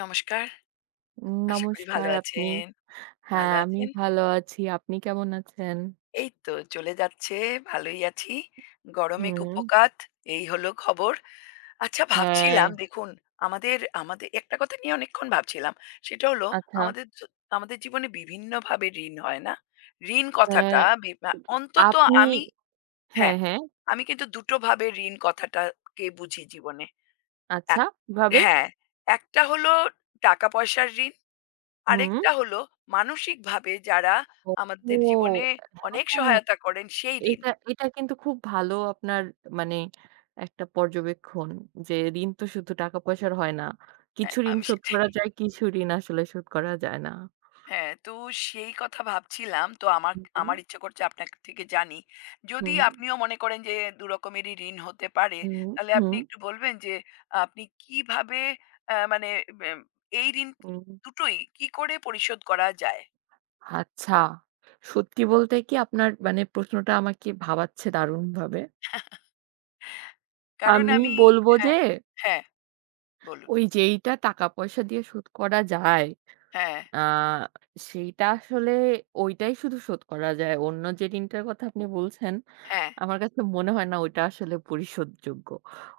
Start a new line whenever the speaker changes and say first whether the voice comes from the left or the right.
left: নমস্কার। আশা করি ভালো
right: নমস্কার আপনি।
left: আছেন।
right: হ্যাঁ,
left: ভালো
right: আমি
left: আছেন?
right: ভালো আছি। আপনি কেমন আছেন?
left: এই তো চলে যাচ্ছে, ভালোই আছি। গরমে
right: হুম,
left: কুপোকাত, এই হলো খবর। আচ্ছা
right: হ্যাঁ,
left: ভাবছিলাম দেখুন, আমাদের আমাদের একটা কথা নিয়ে অনেকক্ষণ ভাবছিলাম। সেটা হলো
right: আচ্ছা।
left: আমাদের জ আমাদের জীবনে বিভিন্নভাবে ঋণ হয় না? ঋণ কথাটা
right: হ্যাঁ,
left: বি আ অন্তত
right: আপনি
left: আমি।
right: হ্যাঁ,
left: হ্যাঁ,
right: হ্যাঁ,
left: আমি কিন্তু ২ টো ভাবে ঋণ কথাটাকে বুঝি জীবনে।
right: আচ্ছা,
left: এক।
right: কিভাবে?
left: হ্যাঁ, একটা হলো টাকা-পয়সার ঋণ।
right: হুম।
left: আরেকটা হলো মানসিকভাবে যারা আমাদের
right: ও!
left: জীবনে অনেক
right: হ্যাঁ,
left: সহায়তা করেন সেই ঋণ।
right: এটা এটা কিন্তু খুব ভালো আপনার মানে একটা পর্যবেক্ষণ যে ঋণ তো শুধু টাকা-পয়সার হয় না।
left: হ্যাঁ,
right: কিছু ঋণ
left: আমি
right: শোধ
left: সেটাই।
right: করা যায়, কিছু ঋণ আসলে শোধ করা যায় না।
left: হ্যাঁ, তো সেই কথা ভাবছিলাম। তো আমার
right: হুম, হুম,
left: আমার ইচ্ছে করছে আপনার থেকে জানি। যদি আপনিও মনে করেন যে ২ রকমেরই ঋণ হতে পারে,
right: হুম,
left: তাহলে
right: হুম,
left: আপনি একটু বলবেন যে আপনি কিভাবে, আ মানে ব্যাম এই ঋণ
right: হুম।
left: দুটোই কি করে পরিশোধ করা যায়?
right: আচ্ছা। সত্যি বলতে কি আপনার মানে প্রশ্নটা আমাকে ভাবাচ্ছে দারুণভাবে।
left: কারণ
right: আমি
left: আমি।
right: বলবো
left: হ্যাঁ,
right: যে
left: হ্যাঁ, বলুন।
right: ওই যেইটা টাকা-পয়সা দিয়ে শোধ করা যায়,
left: হ্যাঁ,
right: আ সেইটা আসলে ওইটাই শুধু শোধ করা যায়। অন্য যে ঋণটার কথা আপনি বলছেন,
left: হ্যাঁ,
right: আমার কাছে মনে হয় না ওইটা আসলে পরিশোধযোগ্য।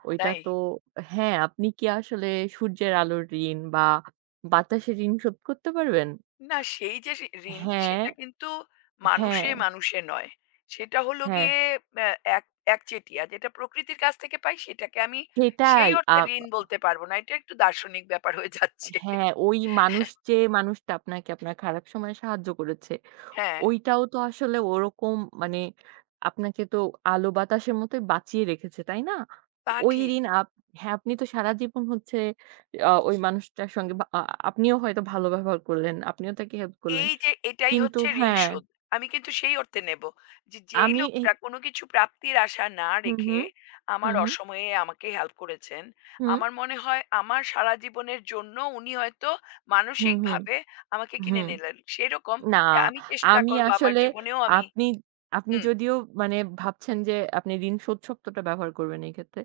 right: ওইটা
left: তাই?
right: তো হ্যাঁ, আপনি কি আসলে সূর্যের আলোর ঋণ বা বাতাসের ঋণ শোধ করতে পারবেন?
left: না, সেই যে ঋণ
right: হ্যাঁ,
left: সেটা কিন্তু
right: হ্যাঁ,
left: মানুষে মানুষে নয়। সেটা হলো
right: হ্যাঁ।
left: গিয়ে অ্যা এক একচেটিয়া। যেটা প্রকৃতির কাছ থেকে পাই সেটাকে আমি সেই
right: সেটাই।
left: অর্থে ঋণ বলতে পারব না। এটা একটু দার্শনিক ব্যাপার হয়ে যাচ্ছে।
right: হ্যাঁ, ওই মানুষ যে মানুষটা আপনাকে আপনার খারাপ সময়ে সাহায্য করেছে,
left: হ্যাঁ,
right: ওইটাও তো আসলে ওরকম মানে আপনাকে তো আলো বাতাসের মতোই বাঁচিয়ে রেখেছে, তাই না?
left: তা
right: ওই
left: ঠিক।
right: ঋণ আপ হ্যাঁ, আপনি তো সারা জীবন হচ্ছে ওই মানুষটার সঙ্গে বা আপনিও হয়তো ভালো ব্যবহার করলেন, আপনিও তাকে হেল্প করলেন।
left: এই যে এটাই
right: কিন্তু
left: হচ্ছে ঋণ
right: হ্যাঁ,
left: শোধ। আমি কিন্তু সেই অর্থে নেব। যে যেই
right: আমি এই
left: লোকটা কোনো কিছু প্রাপ্তির আশা না
right: হুম,
left: রেখে
right: হুম,
left: আমার
right: হুম, হুম,
left: অসময়ে আমাকে হেল্প করেছেন, আমার মনে হয় আমার সারা জীবনের জন্য উনি হয়তো
right: হুম, হুম,
left: মানসিকভাবে আমাকে
right: হুম,
left: কিনে
right: হুম।
left: নিলেন। সেরকম
right: না,
left: যে আমি চেষ্টা
right: আমি
left: করব আমার
right: আসলে
left: জীবনেও আমি।
right: আপনি আপনি
left: হুম,
right: যদিও মানে ভাবছেন যে আপনি ঋণ শোধ শব্দটা ব্যবহার করবেন এই ক্ষেত্রে।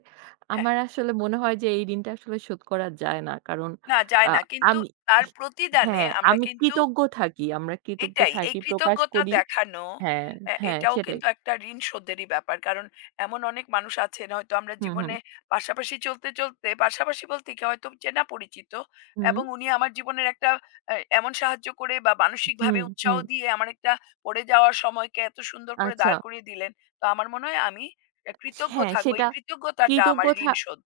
left: হ্যাঁ,
right: আমার আসলে মনে হয় যে এই ঋণটা আসলে শোধ করা যায় না। কারণ
left: না,
right: আ
left: যায় না। কিন্তু
right: আমি
left: তার প্রতিদানে
right: হ্যাঁ,
left: আমরা
right: আমি
left: কিন্তু
right: কৃতজ্ঞ থাকি। আমরা কৃতজ্ঞ
left: এটাই, এই
right: থাকি, প্রকাশ
left: কৃতজ্ঞতা
right: করি
left: দেখানো
right: হ্যাঁ, হ্যাঁ
left: এটাও
right: সেটাই।
left: কিন্তু একটা ঋণ শোধেরই ব্যাপার। কারণ এমন অনেক মানুষ আছেন হয়তো আমরা
right: হুম, হুম,
left: জীবনে পাশাপাশি চলতে, চলতে পাশাপাশি বলতে কি হয়তো চেনা পরিচিত,
right: হুম,
left: এবং উনি আমার জীবনের একটা এমন সাহায্য করে বা মানসিকভাবে
right: হুম,
left: উৎসাহ
right: হুম।
left: দিয়ে আমার একটা পড়ে যাওয়ার সময়কে এত সুন্দর করে
right: আচ্ছা।
left: দাঁড় করিয়ে দিলেন। তো আমার মনে হয় আমি কৃতজ্ঞ
right: হ্যাঁ,
left: থাকবো।
right: সেটা
left: এই কৃতজ্ঞতাটা
right: কৃতজ্ঞ
left: আমার
right: থা
left: ঋণ শোধ।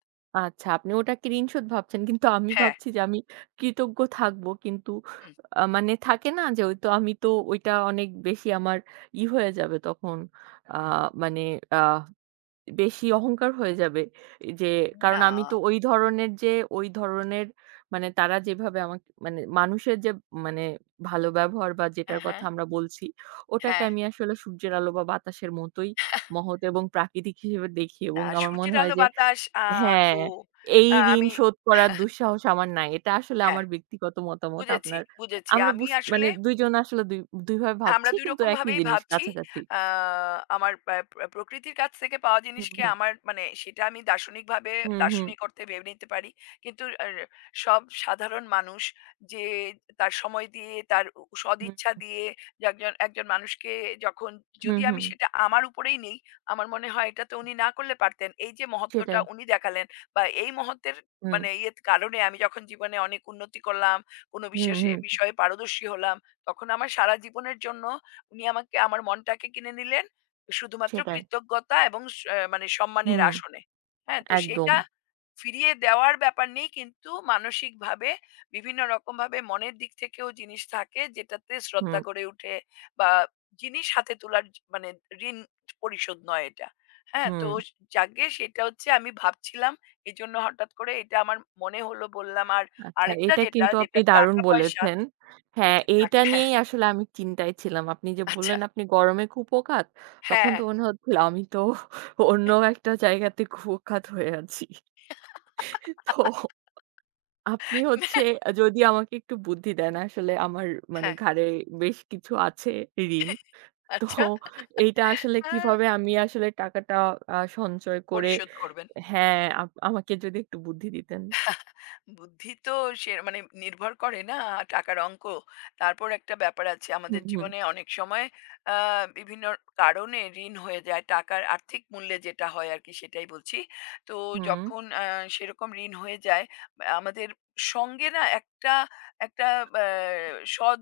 right: আচ্ছা, আপনি ওটাকে ঋণশোধ ভাবছেন। কিন্তু আমি
left: হ্যাঁ,
right: ভাবছি যে আমি কৃতজ্ঞ থাকবো। কিন্তু
left: হুম।
right: মানে থাকে না যে ওই তো আমি তো ওইটা অনেক বেশি আমার ই হয়ে যাবে তখন। আ মানে আ বেশি অহংকার হয়ে যাবে। এ যে কারণ
left: না,
right: আমি তো ওই ধরনের যে ওই ধরনের মানে তারা যেভাবে আমাকে মানে মানুষের যে মানে ভালো ব্যবহার বা যেটার
left: হ্যাঁ,
right: কথা
left: হ্যাঁ,
right: আমরা বলছি, ওটাকে
left: হ্যাঁ।
right: আমি আসলে সূর্যের আলো বা বাতাসের মতোই মহৎ এবং প্রাকৃতিক হিসেবে দেখি এবং
left: না
right: আমার মনে
left: সূর্যের
right: হয়
left: আলো
right: যে
left: বাতাস, তো
right: হ্যাঁ, এই ঋণ
left: আমি,
right: শোধ করার দুঃসাহস আমার নাই। এটা আসলে
left: হ্যাঁ।
right: আমার ব্যক্তিগত মতামত।
left: বুঝেছি,
right: আপনার
left: বুঝেছি।
right: আমরা
left: আমি
right: বুঝ মানে
left: আসলে
right: ২ জন আসলে ২ ভাবে
left: আমরা
right: ভাবছি
left: ২
right: কিন্তু
left: রকম
right: একই
left: ভাবেই
right: জিনিস
left: ভাবছি।
right: কাছাকাছি।
left: আ আমার প্যা প্র প্রকৃতির কাছ থেকে পাওয়া
right: হুম,
left: জিনিসকে
right: হুম,
left: আমার মানে সেটা আমি দার্শনিকভাবে,
right: হুম, হুম,
left: দার্শনিক অর্থে ভেবে নিতে পারি। কিন্তু আর সব সাধারণ মানুষ যে তার সময় দিয়ে, তার
right: হুম,
left: সদিচ্ছা দিয়ে যে একজন একজন মানুষকে যখন,
right: হুম,
left: যদি আমি
right: হুম,
left: সেটা আমার উপরেই নেই, আমার মনে হয় এটা তো উনি না করলে পারতেন। এই যে মহত্বটা
right: সেটাই।
left: উনি দেখালেন বা এই মহত্বের
right: হুম,
left: মানে ইয়ের কারণে আমি যখন জীবনে অনেক উন্নতি করলাম, কোনো
right: হুম,
left: বিশেষে
right: হুম,
left: বিষয়ে পারদর্শী হলাম। তখন আমার সারা জীবনের জন্য উনি আমাকে আমার মনটাকে কিনে নিলেন শুধুমাত্র
right: সেটাই।
left: কৃতজ্ঞতা এবং মানে সম্মানের
right: হুম,
left: আসনে। হ্যাঁ তো
right: একদম।
left: সেটা ফিরিয়ে দেওয়ার ব্যাপার নেই কিন্তু মানসিক ভাবে বিভিন্ন রকম ভাবে মনের দিক থেকেও জিনিস থাকে যেটাতে শ্রদ্ধা
right: হুম,
left: গড়ে উঠে, বা জিনিস হাতে তোলার মানে ঋণ পরিশোধ নয় এটা। হ্যাঁ তো
right: হুম।
left: যাকে সেটা হচ্ছে আমি ভাবছিলাম, এই জন্য হঠাৎ করে এটা আমার মনে হলো বললাম। আর
right: আচ্ছা
left: আরেকটা
right: এটা
left: যেটা
right: কিন্তু আপনি
left: যেটা
right: দারুণ
left: টাকা পয়সা,
right: বলেছেন। হ্যাঁ,
left: যেটা
right: এইটা
left: টাকা।
right: নিয়েই আসলে আমি চিন্তায় ছিলাম। আপনি যে
left: আচ্ছা।
right: বললেন আপনি গরমে কুপোকাত, তখন
left: হ্যাঁ।
right: তো মনে হচ্ছিল আমি তো অন্য একটা জায়গাতে কুপোকাত হয়ে আছি। তো আপনি হচ্ছে যদি আমাকে একটু বুদ্ধি দেন আসলে আমার মানে
left: হ্যাঁ,
right: ঘাড়ে বেশ কিছু আছে ঋণ। তো
left: আচ্ছা।
right: এইটা আসলে
left: আ
right: কিভাবে আমি আসলে টাকাটা সঞ্চয় করে
left: পরিশোধ করবেন।
right: হ্যাঁ, আপ আমাকে যদি একটু বুদ্ধি দিতেন।
left: বুদ্ধি তো সে মানে নির্ভর করে না টাকার অঙ্ক। তারপর একটা ব্যাপার আছে
right: হুম,
left: আমাদের
right: হুম,
left: জীবনে অনেক সময় আ বিভিন্ন কারণে ঋণ হয়ে যায়। টাকার আর্থিক মূল্যে যেটা হয় আরকি সেটাই বলছি। তো
right: হুম,
left: যখন সেরকম ঋণ হয়ে যায়, আমাদের সঙ্গে না একটা একটা আ সৎ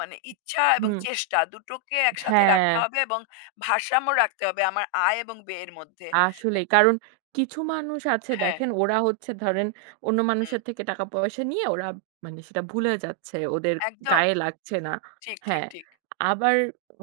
left: মানে ইচ্ছা এবং
right: হুম।
left: চেষ্টা দুটোকে একসাথে
right: হ্যাঁ।
left: রাখতে হবে, এবং ভারসাম্য রাখতে হবে আমার আয় এবং ব্যয়ের মধ্যে।
right: আসলেই। কারণ কিছু মানুষ আছে
left: হ্যাঁ,
right: দেখেন ওরা হচ্ছে ধরেন অন্য
left: হুম।
right: মানুষের থেকে টাকা পয়সা নিয়ে ওরা মানে সেটা ভুলে যাচ্ছে। ওদের
left: একদম।
right: গায়ে লাগছে না।
left: ঠিক, ঠিক,
right: হ্যাঁ।
left: ঠিক।
right: আবার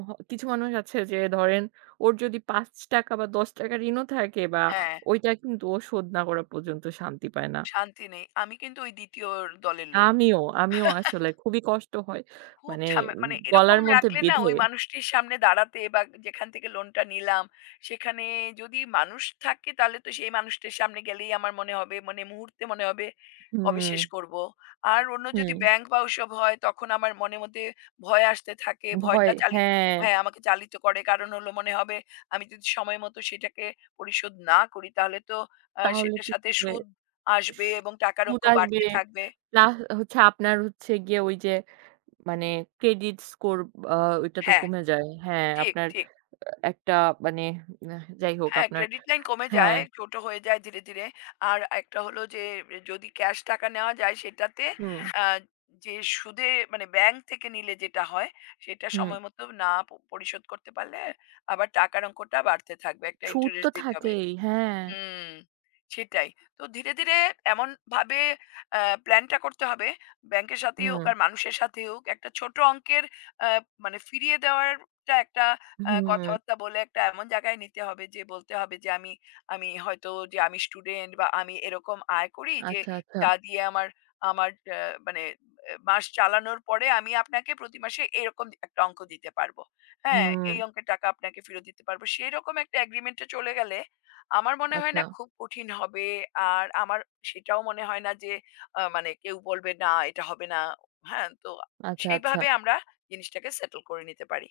right: হ কিছু মানুষ আছে যে ধরেন ওর যদি ৳৫ বা ৳10 ঋণও থাকে বা
left: হ্যাঁ।
right: ওইটা কিন্তু ও শোধ না করা পর্যন্ত শান্তি পায় না।
left: শান্তি নেই। আমি কিন্তু ওই ২য় দলের লোক।
right: আমিও, আমিও আসলে খুবই কষ্ট হয়।
left: খুব
right: মানে
left: ঝামে মানে
right: গলার
left: এরকম
right: মধ্যে
left: রাখলে না
right: বেঁধে
left: ওই মানুষটির সামনে দাঁড়াতে, বা যেখান থেকে লোনটা নিলাম, সেখানে যদি মানুষ থাকে তাহলে তো সেই মানুষটির সামনে গেলেই আমার মনে হবে, মানে মুহূর্তে মনে হবে কবে
right: হুম,
left: শেষ করব। আর অন্য যদি
right: হুম।
left: ব্যাংক বা ওসব হয় তখন আমার মনের মধ্যে ভয় আসতে থাকে।
right: ভয়
left: ভয়টা
right: হ্যাঁ।
left: চালিত, হ্যাঁ, আমাকে চালিত করে। কারণ হলো মনে হবে আমি যদি সময় মতো সেটাকে পরিশোধ না করি তাহলে তো
right: তাহলে
left: সেটার
right: কি
left: সাথে সুদ
right: স
left: আসবে এবং টাকার
right: সুদ
left: অঙ্ক
right: আসবে
left: বাড়তে থাকবে।
right: না হচ্ছে আপনার হচ্ছে গিয়ে ওই যে মানে ক্রেডিট স্কোর আ ওইটা তো
left: হ্যাঁ,
right: কমে যায়। হ্যাঁ,
left: ঠিক,
right: আপনার
left: ঠিক।
right: একটা মানে আহ যাই হোক
left: হ্যাঁ,
right: আপনার
left: ক্রেডিট লাইন কমে
right: হ্যাঁ,
left: যায়, ছোট হয়ে যায় ধীরে, ধীরে। আর একটা হলো যে যদি ক্যাশ টাকা নেওয়া যায় সেটাতে,
right: হুম,
left: আ যে সুদে মানে ব্যাংক থেকে নিলে যেটা হয় সেটা
right: হুম।
left: সময়মতো না পরিশোধ করতে পারলে আবার টাকার অঙ্কটা বাড়তে থাকবে। একটা
right: সুদ তো
left: ইন্টারেস্ট দিতে হবে।
right: থাকেই। হ্যাঁ,
left: হুম, সেটাই। তো ধীরে, ধীরে এমনভাবে আ প্ল্যানটা করতে হবে, ব্যাংকের সাথেই হোক
right: হুম,
left: আর মানুষের সাথেই হোক, একটা ছোট অঙ্কের আ মানে ফিরিয়ে দেওয়ারটা একটা
right: হুম।
left: কথাবার্তা বলে একটা এমন জায়গায় নিতে হবে যে বলতে হবে যে, "আমি আমি হয়তো যে আমি স্টুডেন্ট বা আমি এরকম আয় করি যে
right: আচ্ছা, আচ্ছা।
left: যা দিয়ে আমার আমার আ মানে এ মাস চালানোর পরে আমি আপনাকে প্রতি মাসে এরকম একটা অঙ্ক দিতে পারব। হ্যাঁ,
right: হুম,
left: এই অঙ্কের টাকা আপনাকে ফেরত দিতে পারব।" সেরকম একটা এগ্রিমেন্টে চলে গেলে আমার মনে হয়
right: আচ্ছা,
left: না খুব কঠিন হবে। আর আমার সেটাও মনে হয় না যে মানে কেউ বলবে, "না, এটা হবে না।" হ্যাঁ? তো
right: আচ্ছা, আচ্ছা।
left: সেইভাবে আমরা জিনিসটাকে সেটল করে নিতে পারি।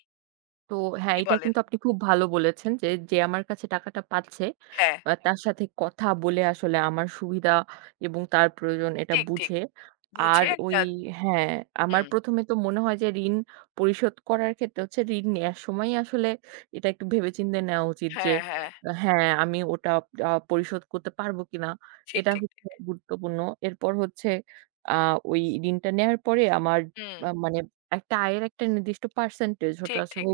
right: তো হ্যাঁ,
left: কি
right: এটা
left: বলেন?
right: কিন্তু আপনি খুব ভালো বলেছেন যে, যে আমার কাছে টাকাটা পাচ্ছে,
left: হ্যাঁ,
right: তার সাথে কথা বলে আসলে আমার সুবিধা এবং তার প্রয়োজন এটা
left: ঠিক, ঠিক।
right: বুঝে। আর
left: বুঝে
right: ওই
left: একটা।
right: হ্যাঁ, আমার
left: হুম।
right: ১ম এ তো মনে হয় যে ঋণ পরিশোধ করার ক্ষেত্রে হচ্ছে ঋণ নেয়ার সময়ই আসলে এটা একটু ভেবেচিন্তে নেওয়া উচিত যে,
left: হ্যাঁ, হ্যাঁ।
right: আহ, হ্যাঁ, আমি ওটা পরিশোধ করতে পারবো কিনা?
left: ঠিক,
right: এটা
left: ঠিক।
right: হচ্ছে গুরুত্বপূর্ণ। এরপর হচ্ছে আ ওই ঋণটা নেয়ার পরে আমার
left: হুম।
right: মানে একটা আয়ের একটা নির্দিষ্ট পার্সেন্টেজ ওটা
left: ঠিক,
right: আসলে
left: ঠিক।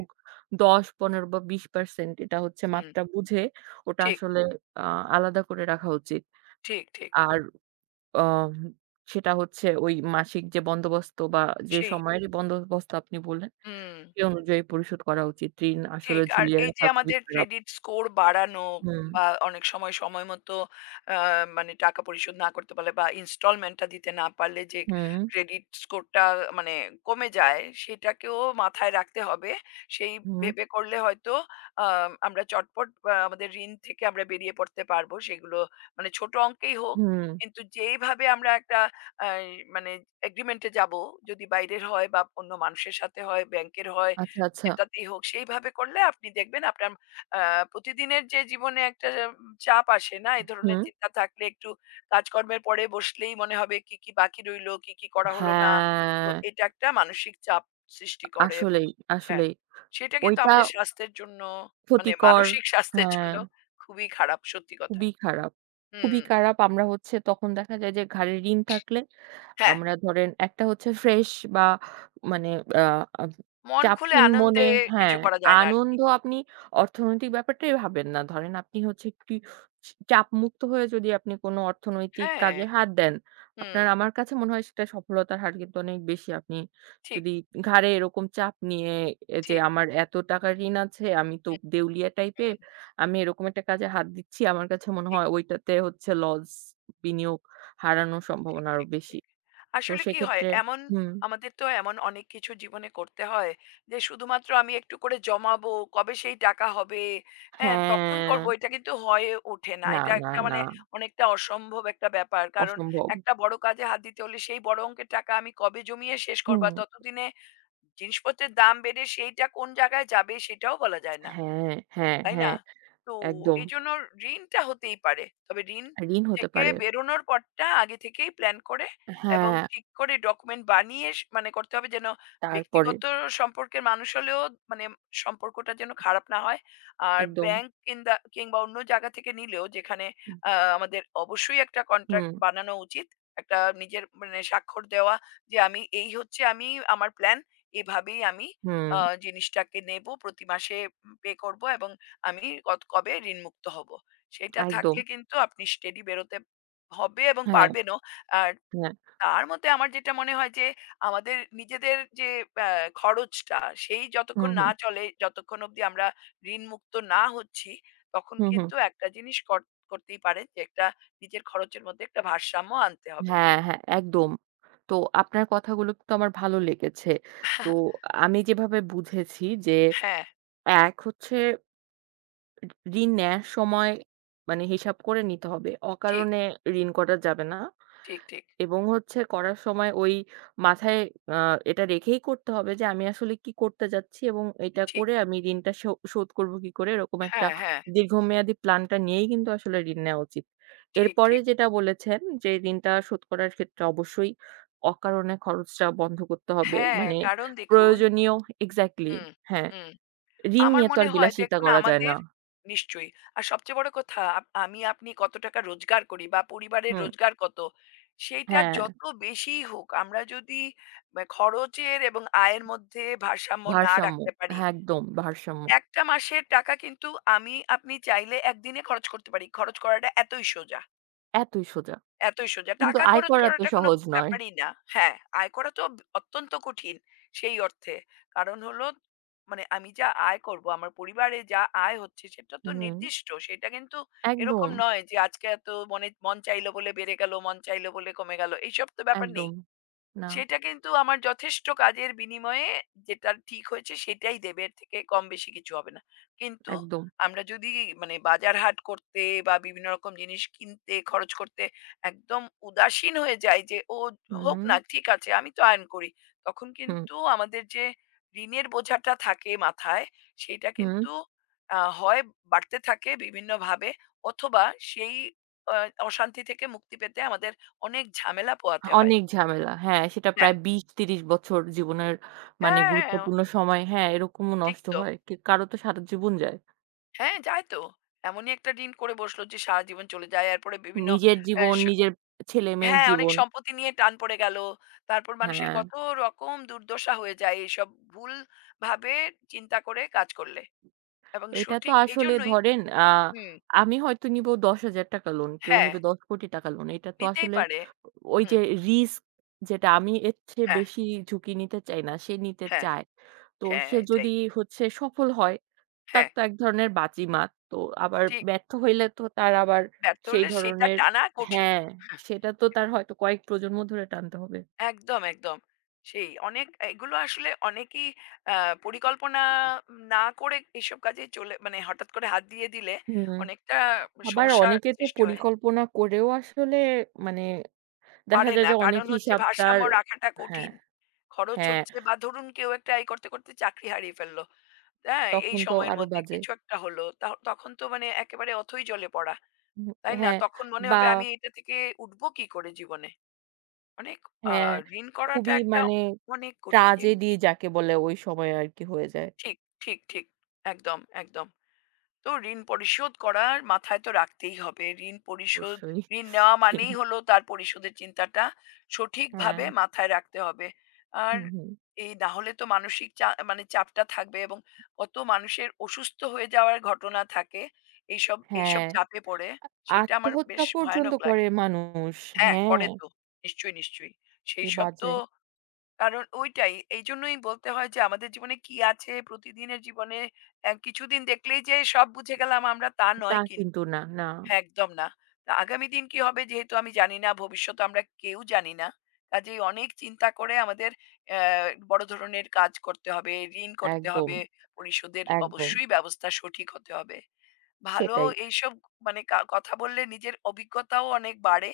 right: ১০, ১৫ বা ২০% এটা হচ্ছে
left: হুম।
right: মাত্রা বুঝে ওটা
left: ঠিক,
right: আসলে আ আলাদা করে রাখা উচিত।
left: ঠিক, ঠিক।
right: আর আম সেটা হচ্ছে ওই মাসিক যে বন্দোবস্ত বা যে
left: সেই।
right: সময়েরই বন্দোবস্ত আপনি বললেন,
left: হুম।
right: সে অনুযায়ী পরিশোধ করা উচিত। ঋণ আসলে
left: ঠিক। আর
right: ঝুলিয়ে
left: এই যে
right: রাখা খুবই
left: আমাদের
right: খারাপ।
left: ক্রেডিট স্কোর বাড়ানো,
right: হুম,
left: বা অনেক সময়, সময় মতো আ মানে টাকা পরিশোধ না করতে পারলে বা ইনস্টলমেন্টটা দিতে না পারলে যে
right: হুম,
left: ক্রেডিট স্কোরটা মানে কমে যায়, সেটাকেও মাথায় রাখতে হবে। সেই
right: হুম,
left: ভেবে করলে হয়তো আ আমরা চটপট আমাদের ঋণ থেকে আমরা বেরিয়ে পড়তে পারবো। সেগুলো মানে ছোট অঙ্কেই হোক।
right: হুম।
left: কিন্তু যেইভাবে আমরা একটা আ মানে এগ্রিমেন্টে যাবো, যদি বাইরের হয় বা অন্য মানুষের সাথে হয়, ব্যাংকের হয়,
right: আচ্ছা, আচ্ছা।
left: যেটাতেই হোক সেইভাবে করলে আপনি দেখবেন আপনার আ প্রতিদিনের যে জীবনে একটা চাপ আসে না? এই
right: হুম।
left: ধরনের চিন্তা থাকলে একটু কাজকর্মের পরে বসলেই মনে হবে কি, কি বাকি রইলো? কি, কি করা হলো না? তো
right: হ্যাঁ,
left: এটা একটা মানসিক চাপ সৃষ্টি করে এবং,
right: আসলেই,
left: হ্যাঁ,
right: আসলেই।
left: সেটা কিন্তু
right: ওইটা
left: আমাদের স্বাস্থ্যের জন্য মানে
right: ক্ষতিকর।
left: মানসিক স্বাস্থ্যের
right: হ্যাঁ,
left: জন্য খুবই খারাপ সত্যি কথা।
right: খুবই খারাপ। খুবই
left: হুম,
right: খারাপ। আমরা হচ্ছে তখন দেখা যায় যে ঘাড়ে ঋণ থাকলে
left: হ্যাঁ,
right: আমরা ধরেন একটা হচ্ছে ফ্রেশ বা মানে আ আব
left: মন খুলে
right: চাপহীন মনে
left: আনন্দে কিছু
right: হ্যাঁ,
left: করা যায় না আরকি।
right: আনন্দ আপনি অর্থনৈতিক ব্যাপারটাই ভাবেন না। ধরেন আপনি হচ্ছে একটি চ চাপমুক্ত হয়ে যদি আপনি কোনো অর্থনৈতিক
left: হ্যাঁ,
right: কাজে হাত দেন,
left: হুম,
right: আপনার আমার কাছে মনে হয় সেটা সফলতার হার কিন্তু অনেক বেশি। আপনি
left: ঠিক,
right: যদি ঘাড়ে এরকম চাপ নিয়ে এ যে
left: ঠিক।
right: আমার এত টাকা ঋণ আছে, আমি তো
left: হুম,
right: দেউলিয়া টাইপের।
left: হুম,
right: আমি এরকম একটা কাজে হাত দিচ্ছি। আমার কাছে মনে
left: ঠিক,
right: হয় ওইটাতে হচ্ছে লস বিনিয়োগ হারানোর
left: ঠিক, ঠিক,
right: সম্ভাবনা আরো
left: ঠিক,
right: বেশি।
left: ঠিক।
right: তো
left: আসলে কি হয়
right: সেক্ষেত্রে
left: এমন
right: হুম,
left: আমাদের তো এমন অনেক কিছু জীবনে করতে হয় যে শুধুমাত্র আমি একটু করে জমাবো, কবে সেই টাকা হবে, হ্যাঁ তখন করব,
right: হ্যাঁ,
left: এটা কিন্তু হয়ে ওঠে না।
right: না,
left: এটা
right: না,
left: একটা
right: না,
left: মানে অনেকটা অসম্ভব একটা ব্যাপার, কারণ
right: অসম্ভব।
left: একটা বড় কাজে হাত দিতে হলে সেই বড় অঙ্কের টাকা আমি কবে জমিয়ে শেষ করবো,
right: হুম,
left: আর ততদিনে জিনিসপত্রের দাম বেড়ে সেইটা কোন জায়গায় যাবে সেটাও বলা যায় না,
right: হ্যাঁ, হ্যাঁ,
left: তাই না?
right: হ্যাঁ,
left: তো
right: একদম।
left: এজন্য ঋণটা হতেই পারে। তবে ঋণ
right: ঋণ হতে
left: থেকে
right: পারে।
left: বেরোনোর পথটা আগে থেকেই প্ল্যান করে এবং
right: হ্যাঁ,
left: ঠিক করে ডকুমেন্ট বানিয়ে মানে করতে হবে, যেন
right: তারপরে
left: ব্যক্তিগত সম্পর্কের মানুষ হলেও মানে সম্পর্কটা যেন খারাপ না হয়। আর
right: একদম।
left: ব্যাংক কিন্দা কিংবা অন্য জায়গা থেকে নিলেও যেখানে আ আমাদের অবশ্যই একটা কন্ট্রাক্ট
right: হুম,
left: বানানো উচিত। একটা নিজের মানে স্বাক্ষর দেওয়া যে আমি এই হচ্ছে আমি, আমার প্ল্যান এভাবেই আমি
right: হুম,
left: আ জিনিসটাকে নেব। প্রতি মাসে পে করব এবং আমি কত কবে ঋণমুক্ত হব। সেটা
right: একদম।
left: থাকলে কিন্তু আপনি স্টেডি বেরোতে হবে এবং
right: হ্যাঁ,
left: পারবেনও। আর
right: হ্যাঁ,
left: তার মধ্যে আমার যেটা মনে হয় যে আমাদের নিজেদের যে অ্যা খরচটা সেই
right: হুম,
left: যতক্ষণ না
right: হুম,
left: চলে, যতক্ষণ অবধি আমরা ঋণমুক্ত না হচ্ছি, তখন
right: হুম, হুম।
left: কিন্তু একটা জিনিস করতেই পারেন যে একটা নিজের খরচের মধ্যে একটা ভারসাম্য আনতে হবে।
right: হ্যাঁ, হ্যাঁ, একদম। তো আপনার কথাগুলো কিন্তু আমার ভালো লেগেছে। তো আমি যেভাবে বুঝেছি যে,
left: হ্যাঁ,
right: এক হচ্ছে ঋণ নেয়ার সময় মানে হিসাব করে নিতে হবে।
left: ঠিক,
right: অকারণে ঋণ করা যাবে না।
left: ঠিক, ঠিক,
right: এবং হচ্ছে করার সময় ওই মাথায় আ এটা রেখেই করতে হবে যে আমি আসলে কি করতে যাচ্ছি এবং এটা
left: ঠিক।
right: করে আমি ঋণটা শো শোধ করব কি করে? এরকম একটা
left: হ্যাঁ, হ্যাঁ,
right: দীর্ঘমেয়াদী প্ল্যানটা নিয়েই কিন্তু আসলে ঋণ নেওয়া উচিত।
left: ঠিক,
right: এরপরে
left: ঠিক।
right: যেটা বলেছেন যে ঋণটা শোধ করার ক্ষেত্রে অবশ্যই অকারণে খরচটা বন্ধ করতে হবে।
left: হ্যাঁ,
right: মানে
left: কারণ দেখুন।
right: প্রয়োজনীয় এক্সাক্টলি
left: হুম,
right: হ্যাঁ,
left: হুম।
right: ঋণ
left: আমার
right: নিয়ে তো
left: মনে
right: আর
left: হয়
right: বিলাসিতা
left: দেখুন
right: করা যায় না।
left: আমাদের, নিশ্চয়ই। আর সবচেয়ে বড় কথা আমি আপনি কত টাকা রোজগার করি বা পরিবারের
right: হুম,
left: রোজগার কত, সেইটা
right: হ্যাঁ,
left: যত বেশিই হোক আমরা যদি খরচের এবং আয়ের মধ্যে ভারসাম্য না
right: ভারসাম্য
left: রাখতে পারি,
right: হ্যাঁ, একদম ভারসাম্য।
left: একটা মাসের টাকা কিন্তু আমি আপনি চাইলে একদিনে খরচ করতে পারি। খরচ করাটা এতই সোজা।
right: এতই সোজা।
left: এতই সোজা।
right: কিন্তু
left: টাকা
right: আয়
left: খরচ
right: করা তো
left: করাটা কোনো
right: সহজ নয়।
left: ব্যাপারই না। হ্যাঁ, আয় করা তো অত্যন্ত কঠিন সেই অর্থে। কারণ হলো মানে আমি যা আয় করব, আমার পরিবারে যা আয় হচ্ছে সেটা তো
right: হুম,
left: নির্দিষ্ট। সেটা কিন্তু এরকম
right: একদম,
left: নয় যে আজকে এত মনে মন চাইল বলে বেড়ে গেল, মন চাইল বলে কমে গেল। এইসব তো ব্যাপার নেই।
right: একদম। না,
left: সেটা কিন্তু আমার যথেষ্ট কাজের বিনিময়ে যেটা ঠিক হয়েছে সেটাই দেবে। এর থেকে কম বেশি কিছু হবে না। কিন্তু
right: একদম।
left: আমরা যদি মানে বাজার হাট করতে বা বিভিন্ন রকম জিনিস কিনতে, খরচ করতে একদম উদাসীন হয়ে যাই যে, "ও হোক
right: হুম,
left: না, ঠিক আছে, আমি তো আর্ন করি।" তখন
right: হুম,
left: কিন্তু আমাদের যে ঋণের বোঝাটা থাকে মাথায়, সেইটা
right: হুম।
left: কিন্তু আ হয় বাড়তে থাকে বিভিন্নভাবে, অথবা সেই আ অশান্তি থেকে মুক্তি পেতে আমাদের অনেক ঝামেলা পোহাতে হয়।
right: অনেক ঝামেলা। হ্যাঁ, সেটা
left: হ্যাঁ।
right: প্রায় ২০-৩০ বছর জীবনের মানে
left: হ্যাঁ,
right: গুরুত্বপূর্ণ সময় হ্যাঁ, এরকমও
left: ঠিক
right: নষ্ট
left: তো।
right: হয়। কে কারো তো সারা জীবন যায়।
left: হ্যাঁ, যায় তো। এমনই একটা দিন করে বসলো যে সারাজীবন চলে যায়। এরপরে বিভিন্ন
right: নিজের
left: অ্যা
right: জীবন,
left: স
right: নিজের ছেলেমেয়ের
left: হ্যাঁ, অনেক
right: জীবন।
left: সম্পত্তি নিয়ে টান পড়ে গেল। তারপর মানুষের
right: হ্যাঁ।
left: কত রকম দুর্দশা হয়ে যায় এইসব ভুলভাবে চিন্তা করে কাজ করলে। এবং
right: এটা তো
left: সঠিক
right: আসলে
left: এইজন্যই,
right: ধরেন
left: হুম,
right: আমি হয়তো নিবো ৳১০,০০০ লোন, কেউ
left: হ্যাঁ,
right: নিবে ৳১০,০০,০০,০০,০০০ লোন। এটা তো
left: নিতেই
right: আসলে
left: পারে।
right: ওই যে
left: হুম,
right: রিস্ক যেটা আমি এর চেয়ে
left: হ্যাঁ,
right: বেশি ঝুঁকি নিতে চাই না, সে নিতে
left: হ্যাঁ,
right: চায়। তো
left: হ্যাঁ,
right: সে যদি
left: এটাই।
right: হচ্ছে সফল হয়, তার
left: হ্যাঁ,
right: তো এক ধরনের বাজিমাত। তো আবার
left: ঠিক।
right: ব্যর্থ হইলে তো তার আবার
left: ব্যর্থ
right: সেই
left: হলে সেটা
right: ধরনের
left: টানা কঠিন।
right: হ্যাঁ,
left: হ্যাঁ।
right: সেটা তো তার হয়তো কয়েক প্রজন্ম ধরে টানতে হবে।
left: একদম, একদম। সেই অনেক এগুলো আসলে অনেকেই আ পরিকল্পনা না করে এসব কাজে চলে মানে হঠাৎ করে হাত দিয়ে দিলে
right: হুম,
left: অনেকটা
right: আবার
left: সমস্যার
right: অনেকে তো
left: সৃষ্টি হয়।
right: পরিকল্পনা করেও আসলে মানে দেখা
left: পারে
right: যায়
left: না।
right: যে অনেক
left: কারণ হচ্ছে
right: হিসাব তার
left: ভারসাম্য রাখাটা
right: হ্যাঁ,
left: কঠিন। খরচ
right: হ্যাঁ,
left: হচ্ছে বা ধরুন কেউ একটা এই করতে, করতে চাকরি হারিয়ে ফেললো। হ্যাঁ? এই
right: তখন তো
left: সময়ের
right: আরো
left: মধ্যে
right: বাজে।
left: কিছু একটা হলো। তা তখন তো মানে একেবারে অথৈ জলে পড়া।
right: হুম,
left: তাই না?
right: হ্যাঁ,
left: তখন মনে
right: বা
left: হবে আমি এটা থেকে উঠবো কি করে জীবনে? অনেক আ
right: হ্যাঁ,
left: ঋণ করাটা
right: খুবই
left: একটা
right: মানে
left: অনেক কঠিন জিনিস।
right: ট্রাজেডি যাকে বলে ওই সময় আরকি হয়ে যায়
left: ঠিক, ঠিক, ঠিক। একদম, একদম। তো ঋণ পরিশোধ করার মাথায় তো রাখতেই হবে। ঋণ পরিশোধ,
right: অবশ্যই।
left: ঋণ নেওয়া মানেই হলো তার পরিশোধের চিন্তাটা
right: হ্যাঁ,
left: সঠিকভাবে মাথায় রাখতে হবে। আর
right: হুম, হুম।
left: এই না হলে তো মানসিক মানে চাপটা থাকবে এবং কত মানুষের অসুস্থ হয়ে যাওয়ার ঘটনা থাকে। এইসব এইসব
right: হ্যাঁ,
left: চাপে পড়ে। সেটা আমার
right: আত্মহত্যা
left: বেশ
right: পর্যন্ত
left: ভয়ানক
right: করে
left: লাগে।
right: মানুষ।
left: হ্যাঁ,
right: হ্যাঁ,
left: করে তো। নিশ্চয়ই, নিশ্চয়ই।
right: কি
left: সেইসব তো
right: বাজে।
left: কারণ ওইটাই। এইজন্যই বলতে হয় যে আমাদের জীবনে কি আছে প্রতিদিনের জীবনে কিছুদিন দেখলেই যে সব বুঝে গেলাম আমরা তা
right: তা
left: নয়
right: কিন্তু
left: কিন্তু।
right: না, না।
left: হ্যাঁ, একদম না। তা আগামী দিন কি হবে যেহেতু আমি জানি না, ভবিষ্যৎ আমরা কেউ জানি না। কাজেই অনেক চিন্তা করে আমাদের অ্যা বড় ধরনের কাজ করতে হবে, ঋণ করতে
right: একদম,
left: হবে, পরিশোধের
right: একদম।
left: অবশ্যই ব্যবস্থা সঠিক হতে হবে। ভালো
right: সেটাই।
left: এইসব মানে কথা বললে নিজের অভিজ্ঞতাও অনেক বাড়ে।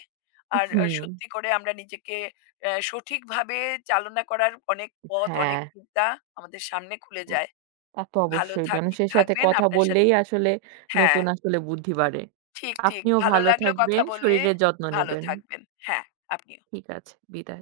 left: আর
right: হুম,
left: সত্যি করে আমরা নিজেকে সঠিকভাবে চালনা করার অনেক পথ, অনেক
right: হ্যাঁ।
left: চিন্তা আমাদের সামনে খুলে যায়।
right: তা তো
left: ভালো
right: অবশ্যই।
left: থাক
right: মানুষের সাথে
left: থাকবেন
right: কথা
left: আপনার সাথে,
right: বললেই আসলে
left: হ্যাঁ,
right: নতুন আসলে বুদ্ধি বাড়ে।
left: ঠিক, ঠিক।
right: আপনিও
left: ভালো
right: ভালো
left: লাগলো
right: থাকবেন,
left: কথা বলে।
right: শরীরের যত্ন
left: ভালো
right: নেবেন।
left: থাকবেন। হ্যাঁ, আপনিও।
right: ঠিক আছে। বিদায়।